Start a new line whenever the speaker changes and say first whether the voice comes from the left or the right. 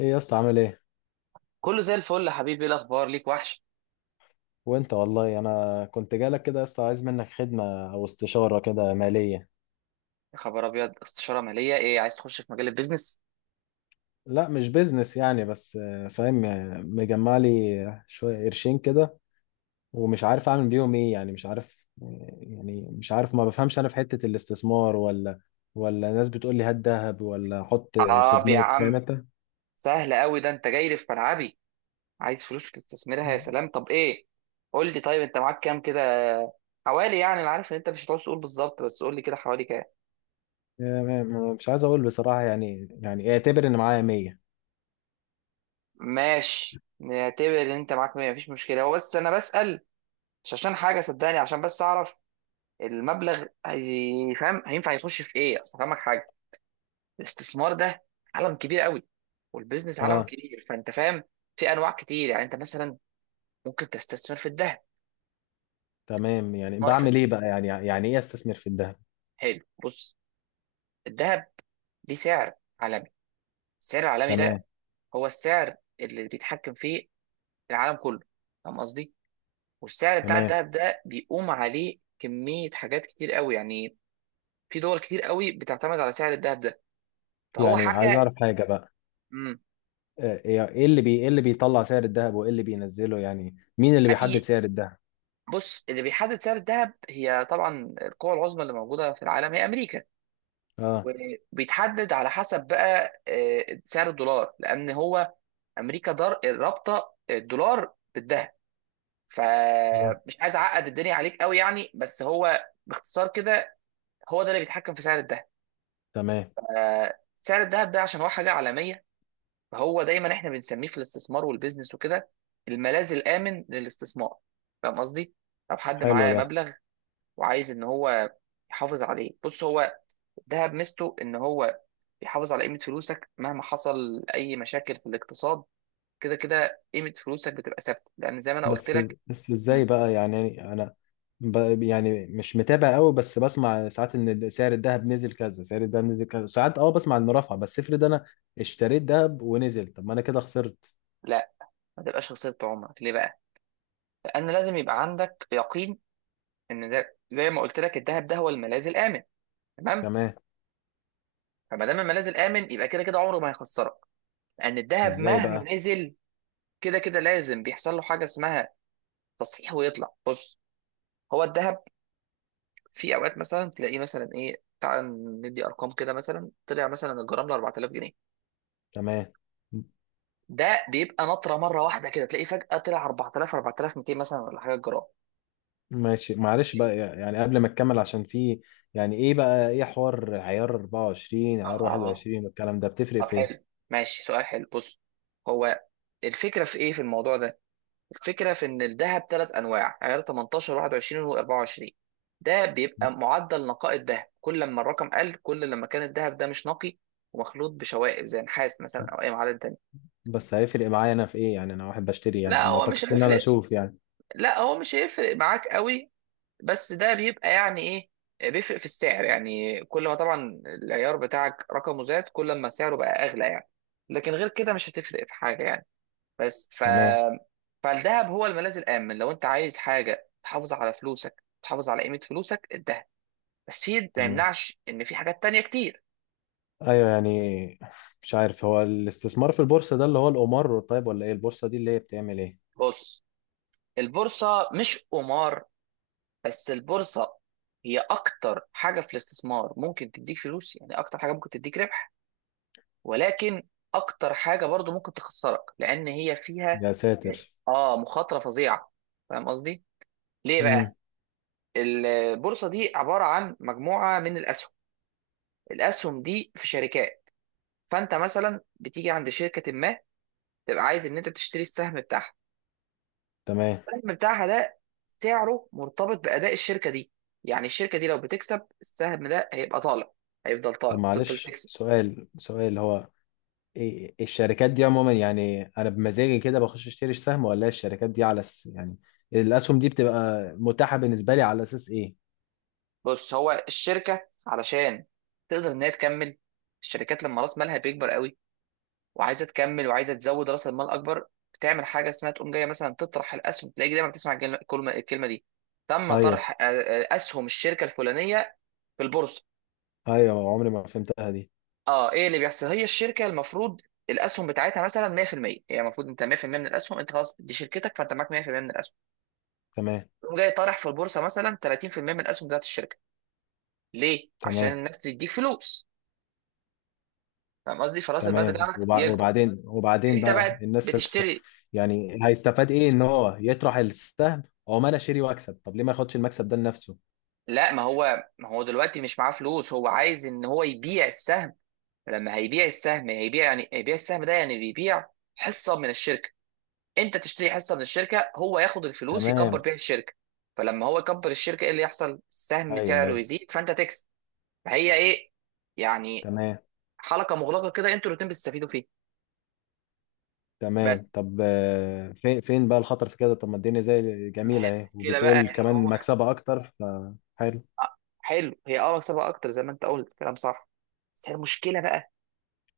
left: ايه يا اسطى عامل ايه؟
right: كله زي الفل يا حبيبي، ايه الاخبار؟ ليك وحش.
left: وانت والله انا كنت جالك كده يا اسطى، عايز منك خدمه او استشاره كده ماليه.
right: يا خبر ابيض، استشاره ماليه؟ ايه عايز تخش في مجال البيزنس؟
left: لا مش بيزنس يعني بس آه، فاهم، مجمع لي شويه قرشين كده ومش عارف اعمل بيهم ايه. مش عارف، ما بفهمش انا في حته الاستثمار ولا ناس بتقول لي هات ذهب ولا حط في
right: اه يا
left: بنوك، فاهم
right: عم،
left: انت؟
right: سهل قوي ده، انت جاي لي في ملعبي. عايز فلوس تستثمرها؟ يا سلام. طب ايه، قول لي طيب، انت معاك كام كده؟ حوالي يعني، انا عارف ان انت مش هتعوز تقول بالظبط، بس قول لي كده حوالي كام؟
left: مش عايز اقول بصراحه، يعني يعني اعتبر ان معايا 100.
right: ماشي، نعتبر ان انت معاك 100، مفيش مشكله. هو بس انا بسال مش عشان حاجه صدقني، عشان بس اعرف المبلغ فاهم، هينفع يخش في ايه. اصل فاهمك حاجه، الاستثمار ده عالم كبير قوي، والبيزنس عالم
left: اه
right: كبير. فانت فاهم، في انواع كتير. يعني انت مثلا ممكن تستثمر في الذهب.
left: تمام. يعني
right: استثمار في
left: بعمل
right: الذهب،
left: ايه بقى؟ يعني ايه استثمر في الذهب؟
right: حلو، بص. الذهب ليه سعر عالمي. السعر العالمي
left: تمام.
right: ده هو السعر اللي بيتحكم فيه العالم كله، فاهم قصدي؟ والسعر بتاع
left: تمام.
right: الذهب ده بيقوم عليه كمية حاجات كتير قوي يعني. في دول كتير قوي بتعتمد على سعر الذهب ده، فهو
left: يعني عايز
right: حاجة.
left: اعرف حاجه بقى.
right: مم.
left: ايه اللي بيطلع سعر الذهب وايه اللي بينزله؟ يعني مين اللي بيحدد
right: اي،
left: سعر الذهب؟
right: بص، اللي بيحدد سعر الذهب هي طبعا القوى العظمى اللي موجودة في العالم، هي امريكا.
left: اه.
right: وبيتحدد على حسب بقى سعر الدولار، لان هو امريكا دار رابطه الدولار بالذهب.
left: آه.
right: فمش عايز اعقد الدنيا عليك قوي يعني، بس هو باختصار كده، هو ده اللي بيتحكم في سعر الذهب.
left: تمام.
right: سعر الذهب ده عشان هو حاجه عالميه، فهو دايما احنا بنسميه في الاستثمار والبيزنس وكده الملاذ الامن للاستثمار. فاهم قصدي؟ لو حد
left: حلو
right: معاه
left: ده.
right: مبلغ وعايز ان هو يحافظ عليه، بص، هو الذهب ميزته ان هو يحافظ على قيمة فلوسك مهما حصل أي مشاكل في الاقتصاد. كده كده قيمة فلوسك بتبقى ثابتة، لأن زي ما أنا قلت
left: بس
right: لك.
left: بس ازاي
right: مم.
left: بقى؟ يعني مش متابع قوي، بس بسمع ساعات ان سعر الذهب نزل كذا، سعر الذهب نزل كذا، ساعات اه بسمع انه رفع. بس افرض انا اشتريت ذهب ونزل، طب ما انا كده خسرت.
right: لا، ما تبقاش خسارة عمرك ليه بقى؟ لأن لازم يبقى عندك يقين، إن زي ما قلت لك الذهب ده هو الملاذ الآمن، تمام؟
left: تمام.
right: فما دام الملاذ الآمن يبقى كده كده عمره ما هيخسرك، لأن الذهب
left: ازاي بقى؟
right: مهما نزل كده كده لازم بيحصل له حاجة اسمها تصحيح ويطلع. بص، هو الذهب في أوقات مثلا تلاقيه مثلا، إيه، تعال ندي أرقام كده، مثلا طلع مثلا الجرام ل 4000 جنيه.
left: تمام.
right: ده بيبقى نطره مره واحده، كده تلاقيه فجاه طلع 4000 4200 مثلا، ولا حاجه جرام.
left: ماشي معلش بقى، يعني قبل ما تكمل عشان في، يعني ايه بقى ايه حوار عيار 24 عيار
right: اه اه،
left: 21 والكلام ده؟ بتفرق
right: طب
left: في ايه؟
right: حلو، ماشي، سؤال حلو، بص. هو الفكره في ايه في الموضوع ده؟ الفكره في ان الذهب ثلاث انواع، عيار 18 21 و24. ده بيبقى معدل نقاء الذهب، كل لما الرقم قل كل لما كان الذهب ده مش نقي ومخلوط بشوائب زي نحاس مثلا، او اي معدن تاني.
left: بس هيفرق معايا انا في ايه؟ يعني انا واحد بشتري، يعني
right: لا
left: ما
right: هو مش
left: اعتقدش ان انا
right: هيفرق،
left: اشوف يعني.
right: لا هو مش هيفرق معاك قوي. بس ده بيبقى يعني، ايه، بيفرق في السعر يعني، كل ما طبعا العيار بتاعك رقمه زاد كل ما سعره بقى اغلى يعني. لكن غير كده مش هتفرق في حاجه يعني. بس ف
left: تمام.
right: فالذهب هو الملاذ الامن، لو انت عايز حاجه تحافظ على فلوسك، تحافظ على قيمه فلوسك الذهب. بس في ما
left: تمام.
right: يمنعش ان في حاجات تانية كتير.
left: ايوه يعني، مش عارف، هو الاستثمار في البورصة ده اللي هو القمار؟ طيب ولا ايه البورصة دي اللي هي بتعمل ايه؟
right: بص، البورصه مش قمار، بس البورصه هي اكتر حاجه في الاستثمار ممكن تديك فلوس، يعني اكتر حاجه ممكن تديك ربح. ولكن اكتر حاجه برضو ممكن تخسرك، لان هي فيها
left: يا ساتر.
right: اه مخاطره فظيعه، فاهم قصدي. ليه
left: امم
right: بقى؟ البورصه دي عباره عن مجموعه من الاسهم. الاسهم دي في شركات. فانت مثلا بتيجي عند شركه ما، تبقى عايز ان انت تشتري السهم بتاعها.
left: تمام.
right: السهم بتاعها ده سعره مرتبط باداء الشركه دي. يعني الشركه دي لو بتكسب السهم ده هيبقى طالع، هيفضل
left: طب
right: طالع، تفضل
left: معلش
right: تكسب.
left: سؤال، هو الشركات دي عموما، يعني انا بمزاجي كده بخش اشتري سهم؟ ولا الشركات دي على يعني الاسهم دي بتبقى متاحة بالنسبة لي على اساس ايه؟
right: بص، هو الشركه علشان تقدر ان هي تكمل، الشركات لما راس مالها بيكبر قوي وعايزه تكمل وعايزه تزود راس المال اكبر، بتعمل حاجه اسمها تقوم جايه مثلا تطرح الاسهم. تلاقي دايما بتسمع الكلمه دي، تم
left: ايوه
right: طرح اسهم الشركه الفلانيه في البورصه.
left: ايوه عمري ما فهمتها دي.
right: اه، ايه اللي بيحصل، هي الشركه المفروض الاسهم بتاعتها مثلا 100%، هي المفروض انت 100% من الاسهم، انت خلاص دي شركتك، فانت معاك 100% من الاسهم.
left: تمام.
right: تقوم جاي طارح في البورصه مثلا 30% من الاسهم بتاعت الشركه. ليه؟ عشان
left: تمام.
right: الناس تديك فلوس، فاهم قصدي، فراس المال
left: تمام
right: بتاعك
left: وبع...
right: يكبر.
left: وبعدين وبعدين
right: انت
left: بقى
right: بقى
left: الناس
right: بتشتري.
left: يعني هيستفاد ايه ان هو يطرح السهم او ما انا اشتري واكسب؟ طب ليه ما ياخدش المكسب ده لنفسه؟
right: لا، ما هو دلوقتي مش معاه فلوس، هو عايز ان هو يبيع السهم. فلما هيبيع السهم هيبيع يعني، هيبيع السهم ده يعني، بيبيع حصة من الشركة، انت تشتري حصة من الشركة، هو ياخد الفلوس يكبر
left: تمام.
right: بيها الشركة. فلما هو يكبر الشركة، ايه اللي يحصل؟ السهم
left: ايوه
right: سعره
left: ايوه
right: يزيد، فانت تكسب. فهي ايه يعني،
left: تمام.
right: حلقة مغلقة كده، انتوا الاتنين بتستفيدوا فيها.
left: تمام.
right: بس
left: طب فين بقى الخطر في كده؟ طب ما الدنيا زي
right: ما هي
left: جميلة اهي،
right: المشكلة بقى،
left: وبتقول
right: ان
left: كمان
right: هو
left: مكسبها اكتر، فحلو.
right: آه، حلو، هي مكسبها اكتر زي ما انت قلت، كلام صح. بس هي المشكلة بقى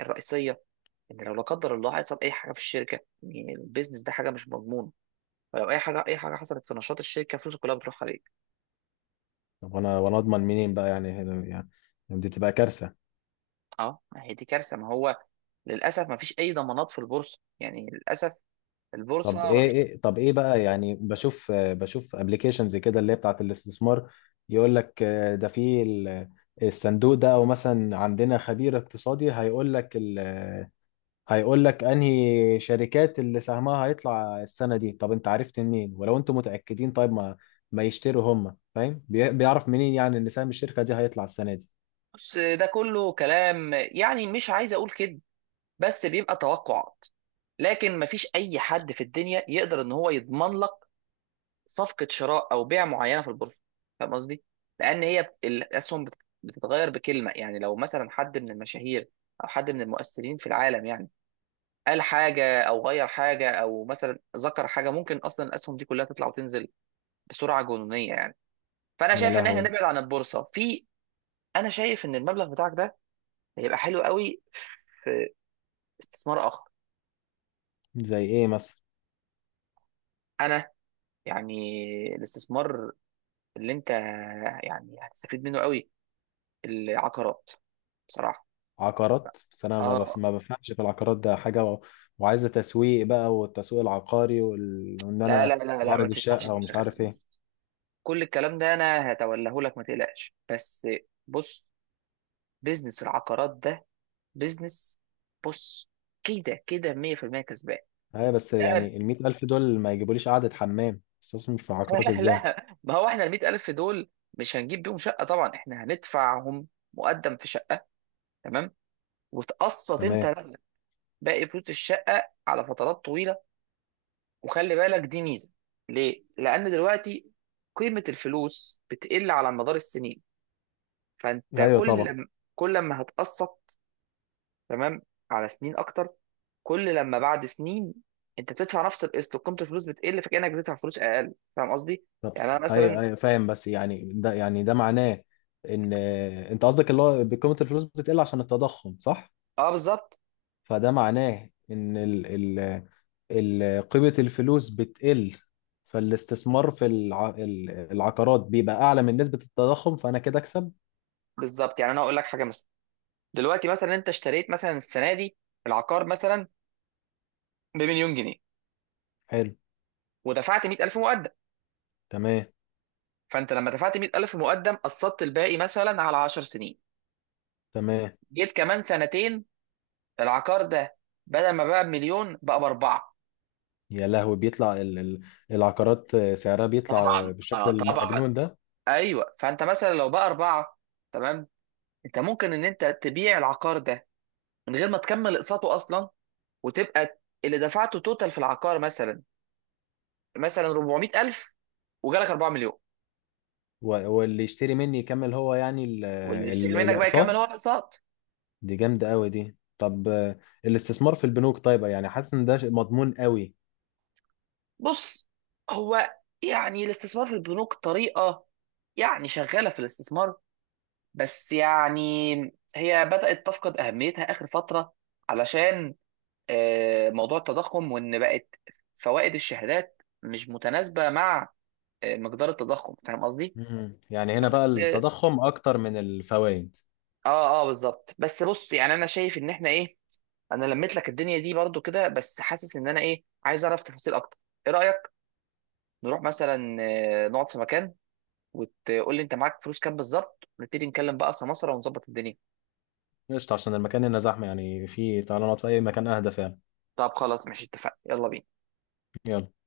right: الرئيسية، ان لو لا قدر الله حصل اي حاجه في الشركه، يعني البيزنس ده حاجه مش مضمونه، فلو اي حاجه، اي حاجه حصلت في نشاط الشركه فلوسك كلها بتروح عليك.
left: طب وانا اضمن منين بقى؟ يعني دي بتبقى كارثة.
right: اه، ما هي دي كارثه، ما هو للاسف ما فيش اي ضمانات في البورصه، يعني للاسف البورصه ما فيش.
left: طب ايه بقى؟ يعني بشوف، بشوف ابلكيشنز كده اللي هي بتاعت الاستثمار، يقول لك ده في الصندوق ده، او مثلا عندنا خبير اقتصادي هيقول لك انهي شركات اللي سهمها هيطلع السنه دي. طب انت عرفت منين؟ ولو انتم متاكدين طيب ما يشتروا هم، فاهم؟ بيعرف منين يعني ان سهم الشركه دي هيطلع السنه دي؟
right: بص، ده كله كلام، يعني مش عايز اقول كده، بس بيبقى توقعات. لكن ما فيش اي حد في الدنيا يقدر ان هو يضمن لك صفقة شراء أو بيع معينة في البورصة، فاهم قصدي؟ لأن هي الأسهم بتتغير بكلمة. يعني لو مثلا حد من المشاهير أو حد من المؤثرين في العالم يعني، قال حاجة أو غير حاجة أو مثلا ذكر حاجة، ممكن أصلا الأسهم دي كلها تطلع وتنزل بسرعة جنونية يعني. فأنا
left: يا
right: شايف إن إحنا
left: لهوي.
right: نبعد عن البورصة في. أنا شايف إن المبلغ بتاعك ده هيبقى حلو قوي استثمار آخر.
left: زي ايه مثلا؟
right: أنا يعني، الاستثمار اللي أنت يعني هتستفيد منه قوي، العقارات، بصراحة.
left: عقارات؟ بس انا ما،
right: اه،
left: ما بفهمش في العقارات ده حاجه، وعايزه تسويق بقى، والتسويق العقاري وان
right: لا لا
left: انا
right: لا لا، ما
left: اعرض
right: تشغلش
left: الشقه ومش
right: دماغك،
left: عارف ايه.
right: بص، كل الكلام ده انا هتوليه لك، ما تقلقش. بس بص، بيزنس العقارات ده بيزنس، بص كده كده 100% كسبان.
left: ايوه بس
right: لا
left: يعني ال 100,000 دول ما يجيبوليش قعده حمام، استثمر في عقارات ازاي؟
right: لا، ما هو احنا ال 100000 دول مش هنجيب بيهم شقه طبعا، احنا هندفعهم مقدم في شقه، تمام، وتقسط انت
left: تمام.
right: بقى باقي فلوس الشقه على فترات طويله. وخلي بالك دي ميزه. ليه؟ لان دلوقتي قيمه الفلوس بتقل على مدار السنين، فانت
left: ايوه
right: كل
left: طبعا.
right: لما كل لما هتقسط، تمام، على سنين اكتر. كل لما بعد سنين انت بتدفع نفس القسط وقيمه الفلوس بتقل، فكانك بتدفع فلوس اقل، فاهم قصدي؟ يعني انا
left: ايوه،
right: مثلا،
left: فاهم، بس يعني ده، يعني ده معناه ان انت قصدك اللي هو قيمه الفلوس بتقل عشان التضخم، صح؟
right: اه بالظبط،
left: فده معناه ان ال ال ال قيمه الفلوس بتقل، فالاستثمار في العقارات بيبقى اعلى من نسبه التضخم، فانا كده اكسب.
right: بالظبط، يعني انا اقول لك حاجه مثلا، دلوقتي مثلا انت اشتريت مثلا السنه دي العقار مثلا بمليون جنيه،
left: حلو.
right: ودفعت 100000 مقدم.
left: تمام.
right: فانت لما دفعت 100000 مقدم، قسطت الباقي مثلا على 10 سنين.
left: تمام.
right: جيت كمان سنتين، العقار ده بدل ما بقى بمليون بقى باربعه.
left: يا لهوي، بيطلع ال ال العقارات سعرها بيطلع
right: طبعا
left: بالشكل
right: طبعا،
left: المجنون ده.
right: ايوه، فانت مثلا لو بقى اربعه، تمام، انت ممكن ان انت تبيع العقار ده من غير ما تكمل اقساطه اصلا، وتبقى اللي دفعته توتال في العقار مثلا 400000، وجالك 4 مليون.
left: واللي يشتري مني يكمل هو يعني
right: واللي يشتري منك بقى يكمل هو
left: الاقساط.
right: الاقساط.
left: دي جامدة قوي دي. طب الاستثمار في البنوك طيب؟ يعني حاسس ان ده شيء مضمون قوي.
right: بص، هو يعني الاستثمار في البنوك طريقه يعني شغاله في الاستثمار، بس يعني هي بدات تفقد اهميتها اخر فتره، علشان موضوع التضخم، وان بقت فوائد الشهادات مش متناسبه مع مقدار التضخم، فاهم قصدي.
left: مم. يعني هنا بقى
right: بس
left: التضخم اكتر من الفوائد.
right: اه اه بالظبط، بس بص، يعني انا شايف ان احنا ايه، انا لميت لك الدنيا دي برضو كده، بس حاسس ان انا ايه عايز اعرف تفاصيل اكتر. ايه رايك نروح مثلا نقعد في مكان، وتقول لي انت معاك فلوس كام بالظبط، ونبتدي نتكلم بقى سمسره ونظبط الدنيا.
left: قشطة، عشان المكان هنا زحمة يعني، في تعالى نقعد في اي مكان اهدى فعلا.
right: طب خلاص، ماشي، اتفقنا، يلا بينا.
left: يلا.